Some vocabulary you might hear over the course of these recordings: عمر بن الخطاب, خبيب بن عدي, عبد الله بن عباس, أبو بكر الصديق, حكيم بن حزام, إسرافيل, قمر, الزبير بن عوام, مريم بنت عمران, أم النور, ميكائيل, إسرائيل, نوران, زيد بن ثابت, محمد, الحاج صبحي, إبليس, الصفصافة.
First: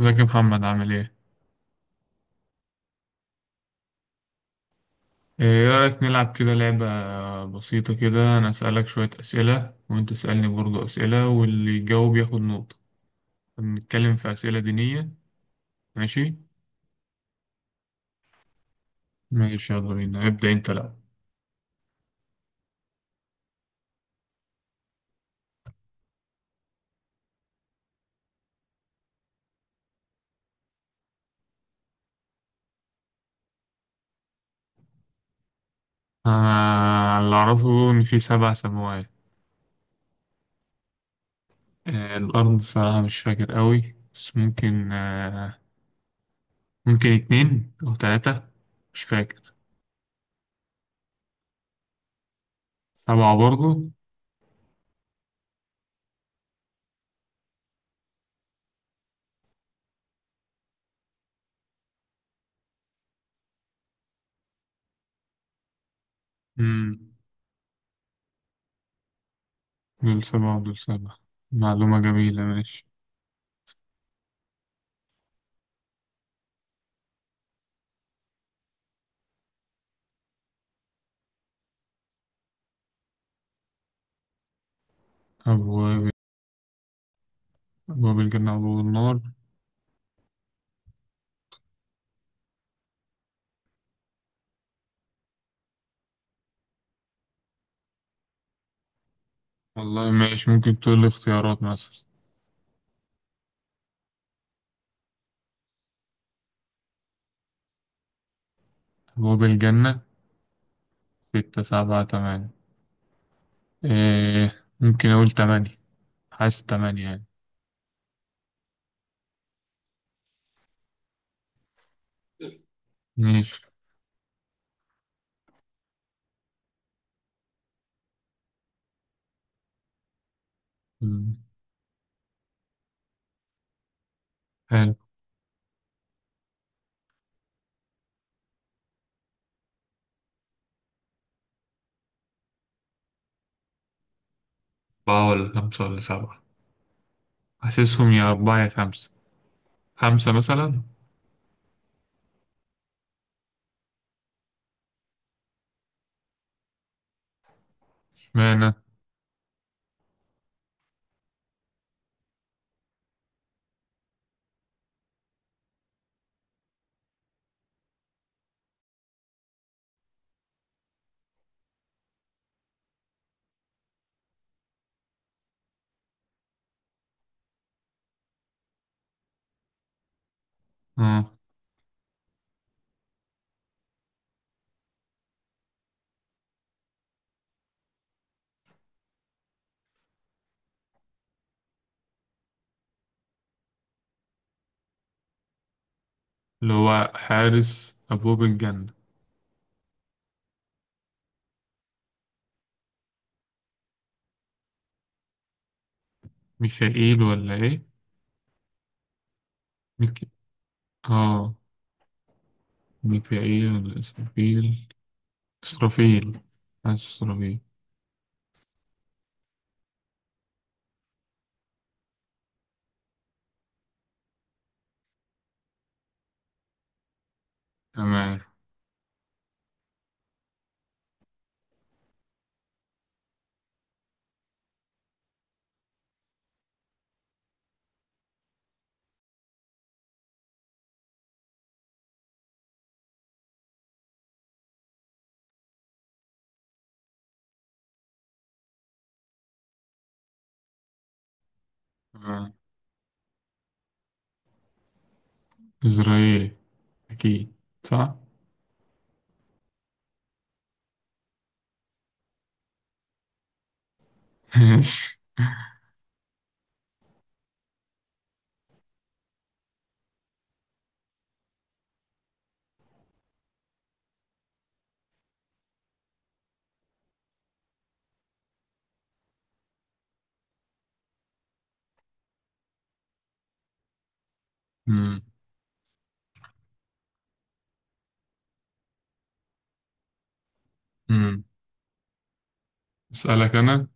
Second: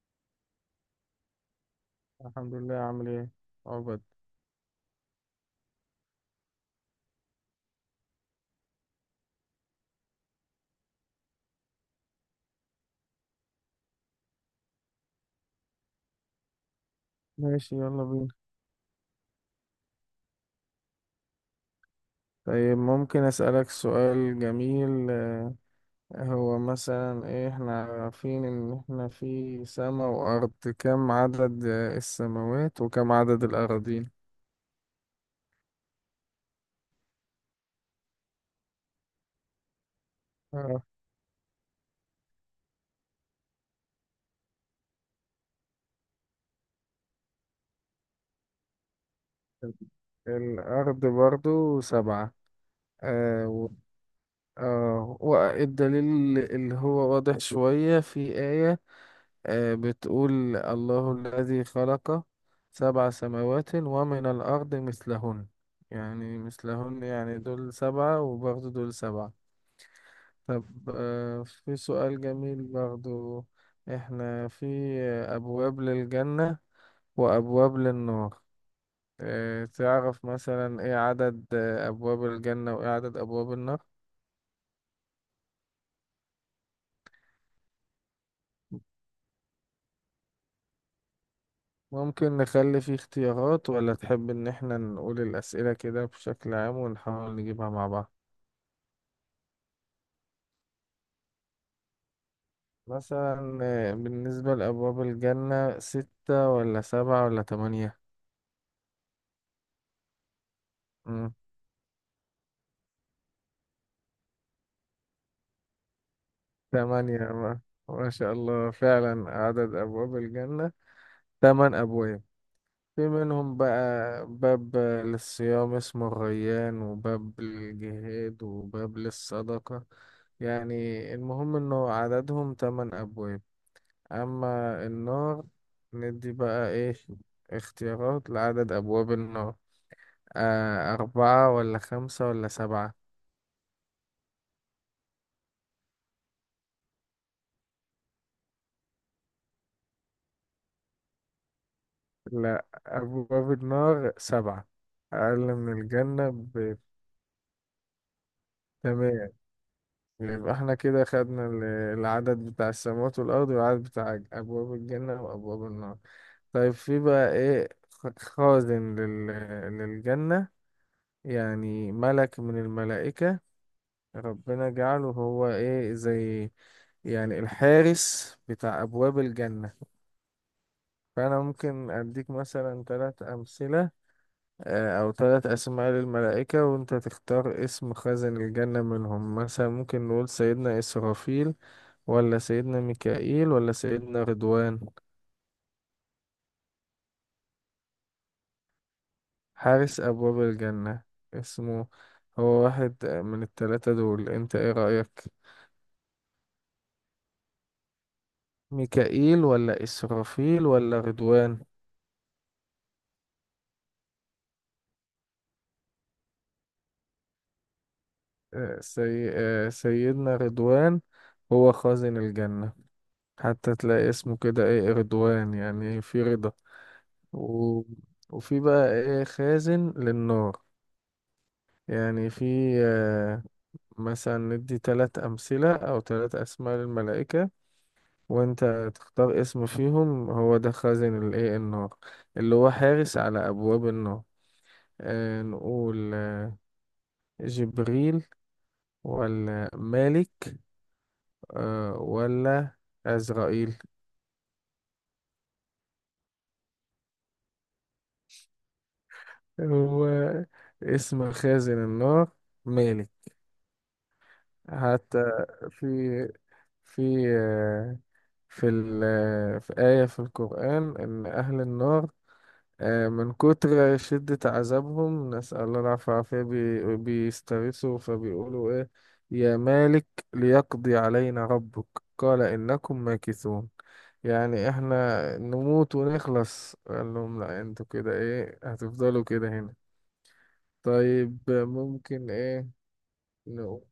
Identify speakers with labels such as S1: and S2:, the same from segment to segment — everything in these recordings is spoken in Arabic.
S1: ازيك يا محمد، عامل ايه؟
S2: الحمد لله. عامل ايه؟ عقبد.
S1: ايه رأيك نلعب كده لعبة بسيطة كده؟ انا اسألك شوية اسئلة وانت تسألني برضو اسئلة، واللي يجاوب ياخد نقطة. نتكلم في اسئلة دينية، ماشي؟
S2: ماشي، يلا بينا.
S1: ماشي يلا بينا، ابدأ انت. لا.
S2: طيب، ممكن أسألك سؤال جميل؟ هو مثلا ايه، احنا عارفين ان احنا في سماء وأرض. كم عدد السماوات وكم عدد الأراضين؟
S1: آه، اللي اعرفه ان في سبع سماوات.
S2: آه.
S1: آه الارض الصراحة مش فاكر قوي، بس ممكن ممكن اتنين او تلاتة. مش فاكر.
S2: الأرض برضو سبعة.
S1: سبعة
S2: آه و...
S1: برضو.
S2: والدليل اللي هو واضح شوية في آية بتقول: الله الذي خلق سبع سماوات ومن الأرض مثلهن. يعني مثلهن،
S1: مم.
S2: يعني دول سبعة وبرضه دول سبعة.
S1: دول سبعة
S2: طب،
S1: ودول سبعة.
S2: في
S1: معلومة
S2: سؤال
S1: جميلة،
S2: جميل
S1: ماشي.
S2: برضه. احنا في أبواب للجنة وأبواب للنار. تعرف مثلا ايه عدد أبواب الجنة وايه عدد أبواب النار؟
S1: أبواب أبواب بالجنة وأبواب النار.
S2: ممكن نخلي فيه اختيارات، ولا تحب ان احنا نقول الأسئلة كده بشكل عام ونحاول نجيبها مع بعض؟
S1: والله ماشي، ممكن تقول لي اختيارات مثلا.
S2: مثلا بالنسبة لأبواب الجنة ستة ولا سبعة ولا تمانية؟
S1: أبواب الجنة،
S2: مم.
S1: ستة سبعة تمانية. إيه، ممكن أقول تمانية. حاسس تمانية
S2: تمانية.
S1: يعني.
S2: ما شاء الله، فعلا عدد أبواب الجنة تمن أبواب. في منهم
S1: ماشي.
S2: بقى باب للصيام اسمه الريان، وباب للجهاد، وباب للصدقة، يعني.
S1: مم.
S2: المهم إنه عددهم تمن أبواب. أما
S1: حلو.
S2: النار، ندي بقى إيه اختيارات لعدد أبواب النار. أربعة ولا خمسة ولا سبعة؟
S1: أربعة ولا خمسة ولا سبعة. حاسسهم يا أربعة يا خمسة. خمسة مثلا.
S2: لا، أبواب النار سبعة، أقل من الجنة ب...
S1: اشمعنى.
S2: تمام. يبقى احنا كده خدنا العدد بتاع السماوات والأرض، والعدد بتاع أبواب الجنة وأبواب النار. طيب، في بقى إيه خازن للجنة؟ يعني ملك من الملائكة ربنا جعله هو إيه، زي يعني الحارس بتاع أبواب الجنة.
S1: اه.
S2: فأنا ممكن أديك مثلا ثلاث أمثلة أو ثلاث أسماء للملائكة، وأنت تختار اسم خازن الجنة منهم. مثلا ممكن نقول سيدنا إسرافيل، ولا سيدنا ميكائيل، ولا سيدنا رضوان.
S1: اللي هو حارس أبواب الجنة.
S2: حارس أبواب الجنة اسمه، هو واحد من الثلاثة دول، أنت إيه رأيك؟
S1: ميكائيل ولا إيه؟
S2: ميكائيل ولا
S1: ميك...
S2: إسرافيل ولا
S1: اه،
S2: رضوان؟
S1: ميكائيل ولا إسرافيل. إسرافيل. حاسس إسرافيل.
S2: آه، سي... آه، سيدنا رضوان هو خازن الجنة. حتى تلاقي اسمه كده إيه، رضوان، يعني في رضا. و...
S1: تمام.
S2: وفي بقى ايه خازن للنار؟ يعني في آه، مثلا ندي تلات أمثلة أو تلات أسماء للملائكة، وأنت تختار اسم فيهم هو ده خازن الايه النار، اللي هو حارس على أبواب النار. نقول جبريل ولا مالك
S1: تمام.
S2: ولا عزرائيل؟
S1: إسرائيل، أكيد. صح؟
S2: هو اسم خازن النار مالك.
S1: ماشي.
S2: حتى في في آه، في ال في آية في القرآن، إن أهل النار من كتر شدة عذابهم، نسأل الله العافية، والعافية بيستغيثوا، فبيقولوا إيه: يا مالك ليقضي علينا ربك، قال إنكم ماكثون. يعني
S1: مم.
S2: إحنا نموت ونخلص، قال لهم لا، أنتوا كده إيه هتفضلوا كده هنا.
S1: مم.
S2: طيب، ممكن إيه،
S1: أسألك أنا.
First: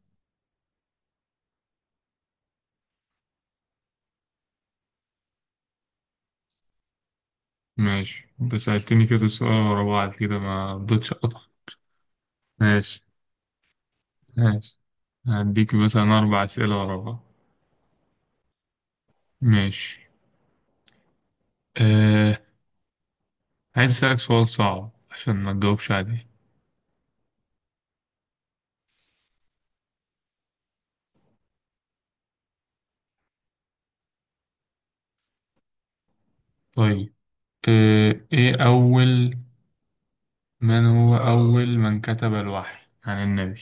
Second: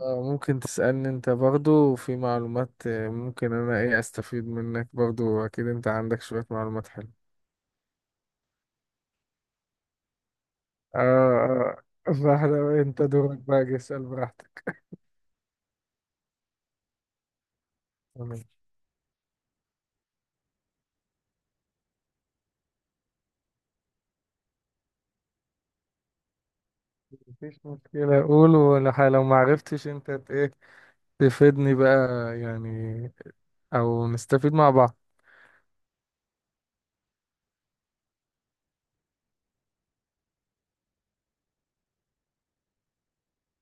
S2: اه، ممكن تسألني انت برضو، في معلومات ممكن انا ايه استفيد منك برضو، اكيد انت عندك شوية معلومات حلوة.
S1: ماشي، أنت سألتني كذا سؤال ورا بعض كده ما رضيتش أقطع.
S2: اه فاحنا،
S1: ماشي.
S2: انت دورك بقى جه، اسأل
S1: ماشي.
S2: براحتك.
S1: هديك مثلا أربع أسئلة ورا بعض.
S2: تمام.
S1: ماشي. أه... عايز أسألك سؤال صعب عشان ما تجاوبش عليه.
S2: مفيش مشكلة، قول، ولو لو ما عرفتش انت ايه تفيدني بقى، يعني، او نستفيد مع بعض.
S1: طيب. أه... إيه أول من هو أول من كتب الوحي عن النبي؟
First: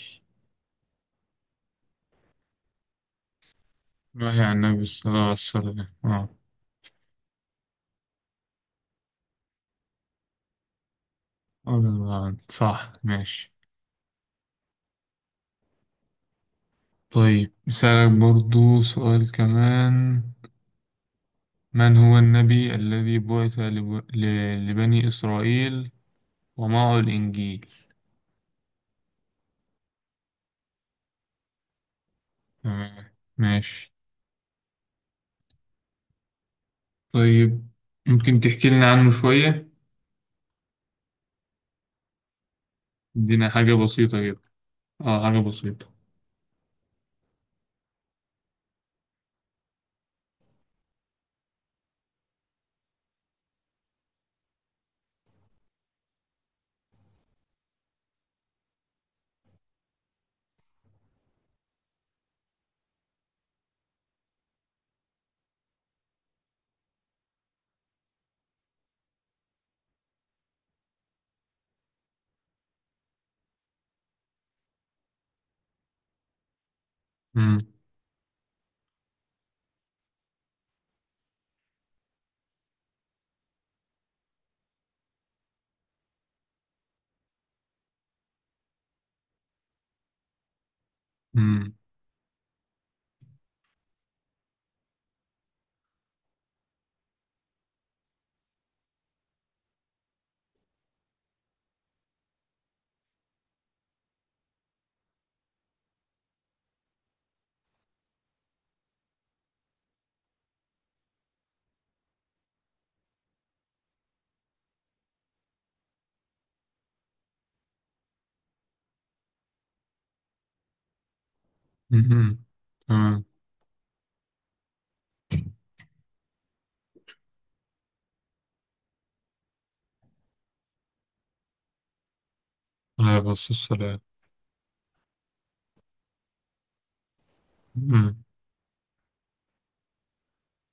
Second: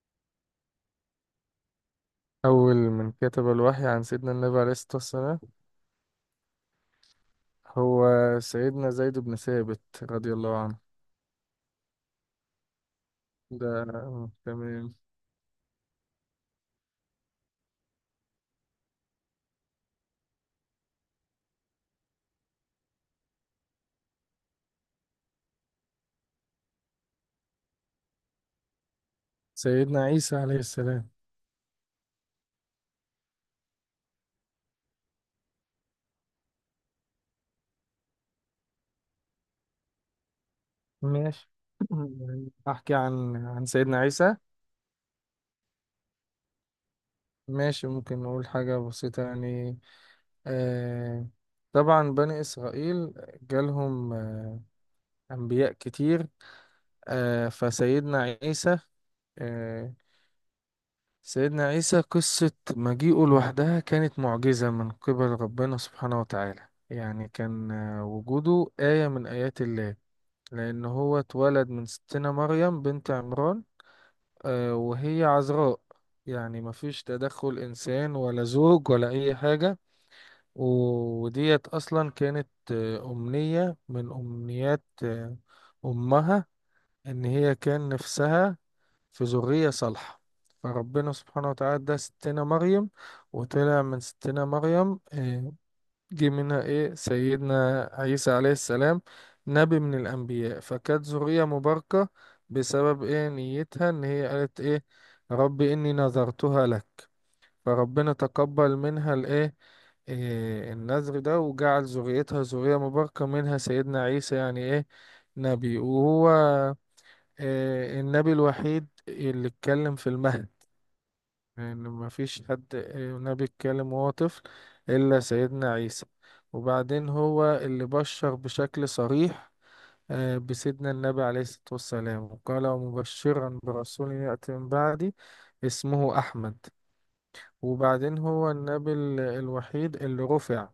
S2: اول من كتب الوحي عن سيدنا
S1: الوحي
S2: النبي
S1: عن
S2: عليه
S1: النبي
S2: الصلاة
S1: صلى الله عليه
S2: والسلام
S1: وسلم،
S2: هو سيدنا زيد بن ثابت رضي الله عنه.
S1: صح، ماشي.
S2: ده تمام.
S1: طيب، بسألك برضو سؤال كمان. من هو النبي الذي بعث لبني إسرائيل ومعه الإنجيل؟
S2: سيدنا عيسى عليه السلام.
S1: تمام ماشي. طيب، ممكن تحكي لنا عنه شوية؟
S2: ماشي. يعني أحكي عن
S1: ادينا
S2: عن
S1: حاجة
S2: سيدنا
S1: بسيطة
S2: عيسى؟
S1: كده. اه، حاجة بسيطة.
S2: ماشي، ممكن نقول حاجة بسيطة يعني. آه، طبعا بني إسرائيل جالهم أنبياء كتير. آه فسيدنا عيسى آه سيدنا عيسى قصة مجيئه لوحدها كانت معجزة من قبل ربنا سبحانه وتعالى. يعني كان وجوده آية من آيات الله، لأن هو اتولد من ستنا مريم بنت عمران وهي عذراء، يعني مفيش تدخل
S1: مم.
S2: إنسان ولا زوج ولا أي حاجة. وديت أصلا كانت أمنية من أمنيات أمها، إن هي كان نفسها في ذرية صالحة. فربنا سبحانه
S1: مم.
S2: وتعالى ده ستنا مريم، وطلع من ستنا مريم جه منها ايه سيدنا عيسى عليه السلام، نبي من الانبياء. فكانت ذرية مباركة بسبب ايه نيتها، ان هي قالت ايه: رب اني نذرتها لك. فربنا تقبل منها الايه، إيه النذر ده، وجعل ذريتها ذرية مباركة، منها سيدنا عيسى، يعني ايه نبي. وهو إيه النبي الوحيد اللي اتكلم في المهد، لأن
S1: مم.
S2: مفيش حد
S1: تمام.
S2: نبي اتكلم وهو طفل إلا سيدنا عيسى. وبعدين هو اللي بشر بشكل صريح بسيدنا النبي عليه الصلاة والسلام، وقال:
S1: عليه الصلاة
S2: مبشرا
S1: والسلام.
S2: برسول يأتي من بعدي اسمه أحمد.
S1: مم.
S2: وبعدين هو النبي الوحيد اللي رفع.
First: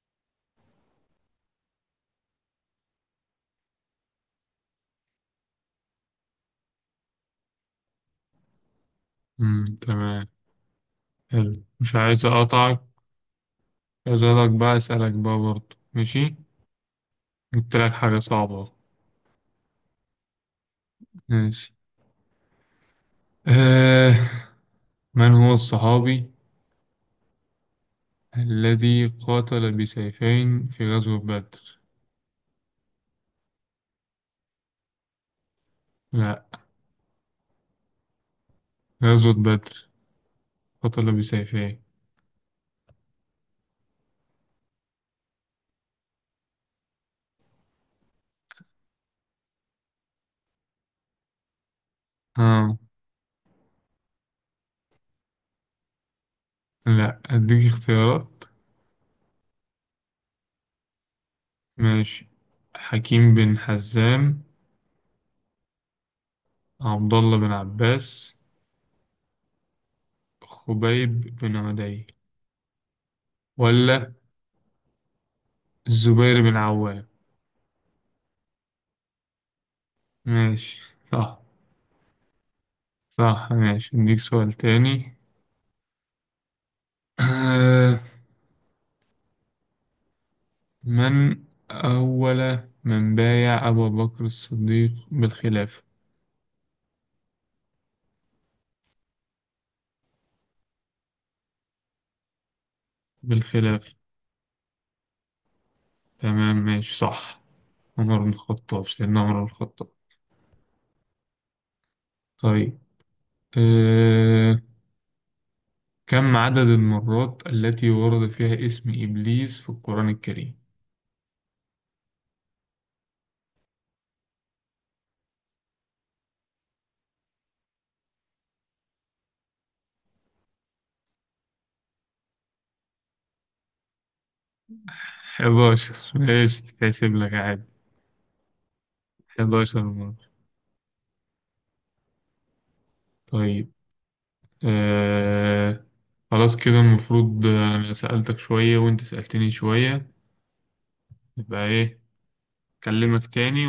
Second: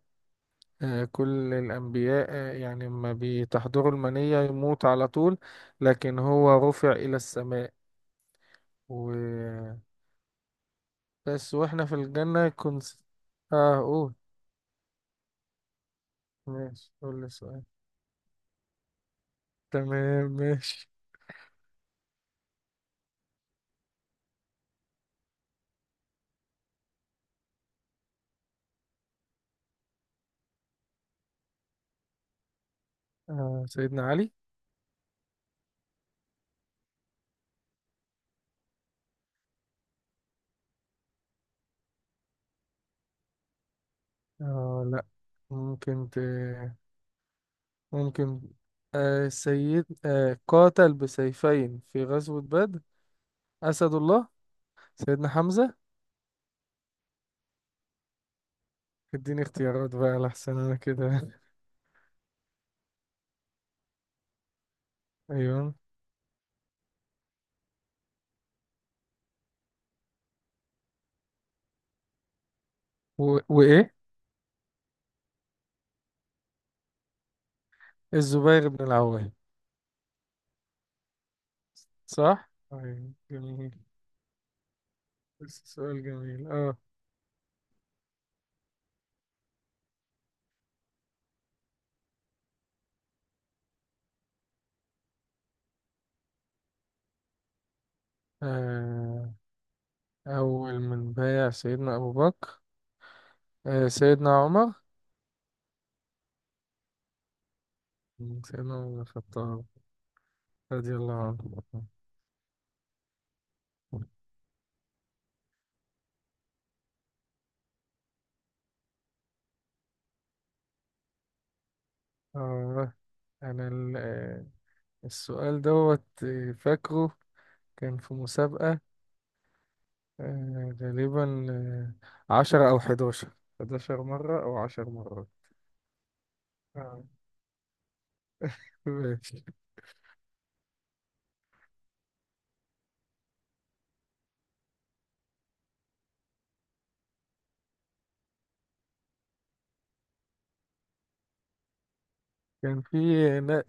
S2: كل الأنبياء يعني ما بتحضره المنية يموت على طول، لكن هو رفع إلى السماء،
S1: مم.
S2: وبس.
S1: تمام. حلو،
S2: وإحنا
S1: مش
S2: في
S1: عايز
S2: الجنة
S1: أقطعك.
S2: كنت. اه، قول.
S1: عايز أقولك بقى، أسألك بقى برضو، ماشي.
S2: ماشي، قول لي السؤال.
S1: جبت لك حاجة صعبة.
S2: تمام ماشي.
S1: ماشي. آه. من هو الصحابي الذي قاتل بسيفين في غزوة بدر؟
S2: سيدنا علي.
S1: لا، غزوة بدر، قاتل بسيفين.
S2: لا. ممكن ت... ممكن، آه سيد آه قاتل بسيفين في غزوة
S1: آه
S2: بدر، أسد الله، سيدنا حمزة.
S1: لا، أديك اختيارات.
S2: اديني اختيارات بقى لحسن انا كده
S1: ماشي. حكيم بن حزام،
S2: ايوه.
S1: عبد الله بن عباس، خبيب بن عدي،
S2: وايه؟
S1: ولا الزبير بن عوام.
S2: الزبير بن العوام.
S1: ماشي، صح.
S2: صح. طيب
S1: صح،
S2: جميل.
S1: ماشي، أديك سؤال تاني.
S2: بس سؤال جميل. اه
S1: آه. من أول من بايع أبو بكر الصديق بالخلافة؟
S2: آه، اول من بايع سيدنا ابو بكر
S1: بالخلاف.
S2: سيدنا عمر.
S1: تمام ماشي، صح. عمر بن
S2: سيدنا
S1: الخطاب،
S2: عمر بن
S1: سيدنا عمر بن
S2: الخطاب
S1: الخطاب.
S2: رضي الله عنه.
S1: طيب. أه... كم عدد المرات التي ورد فيها اسم إبليس في القرآن الكريم؟
S2: آه أنا السؤال دوت فاكره كان في مسابقة، غالبا 10 أو 11، 11 مرة أو 10 مرات.
S1: 11، ماشي
S2: آه.
S1: تحسب لك عادي.
S2: ماشي.
S1: 11 مرة. طيب. أه... خلاص كده المفروض أنا سألتك شوية وأنت سألتني شوية. يبقى إيه؟
S2: كان في.
S1: أكلمك
S2: لا.
S1: تاني،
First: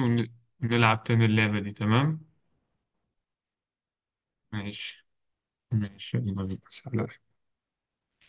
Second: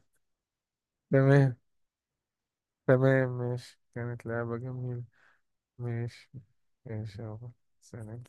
S1: ونلعب تاني
S2: تمام
S1: اللعبة دي، تمام؟
S2: تمام، ماشي، كانت لعبة جميلة.
S1: ماشي. ماشي،
S2: ماشي
S1: يلا بينا. سلام.
S2: ماشي يابا، سلام.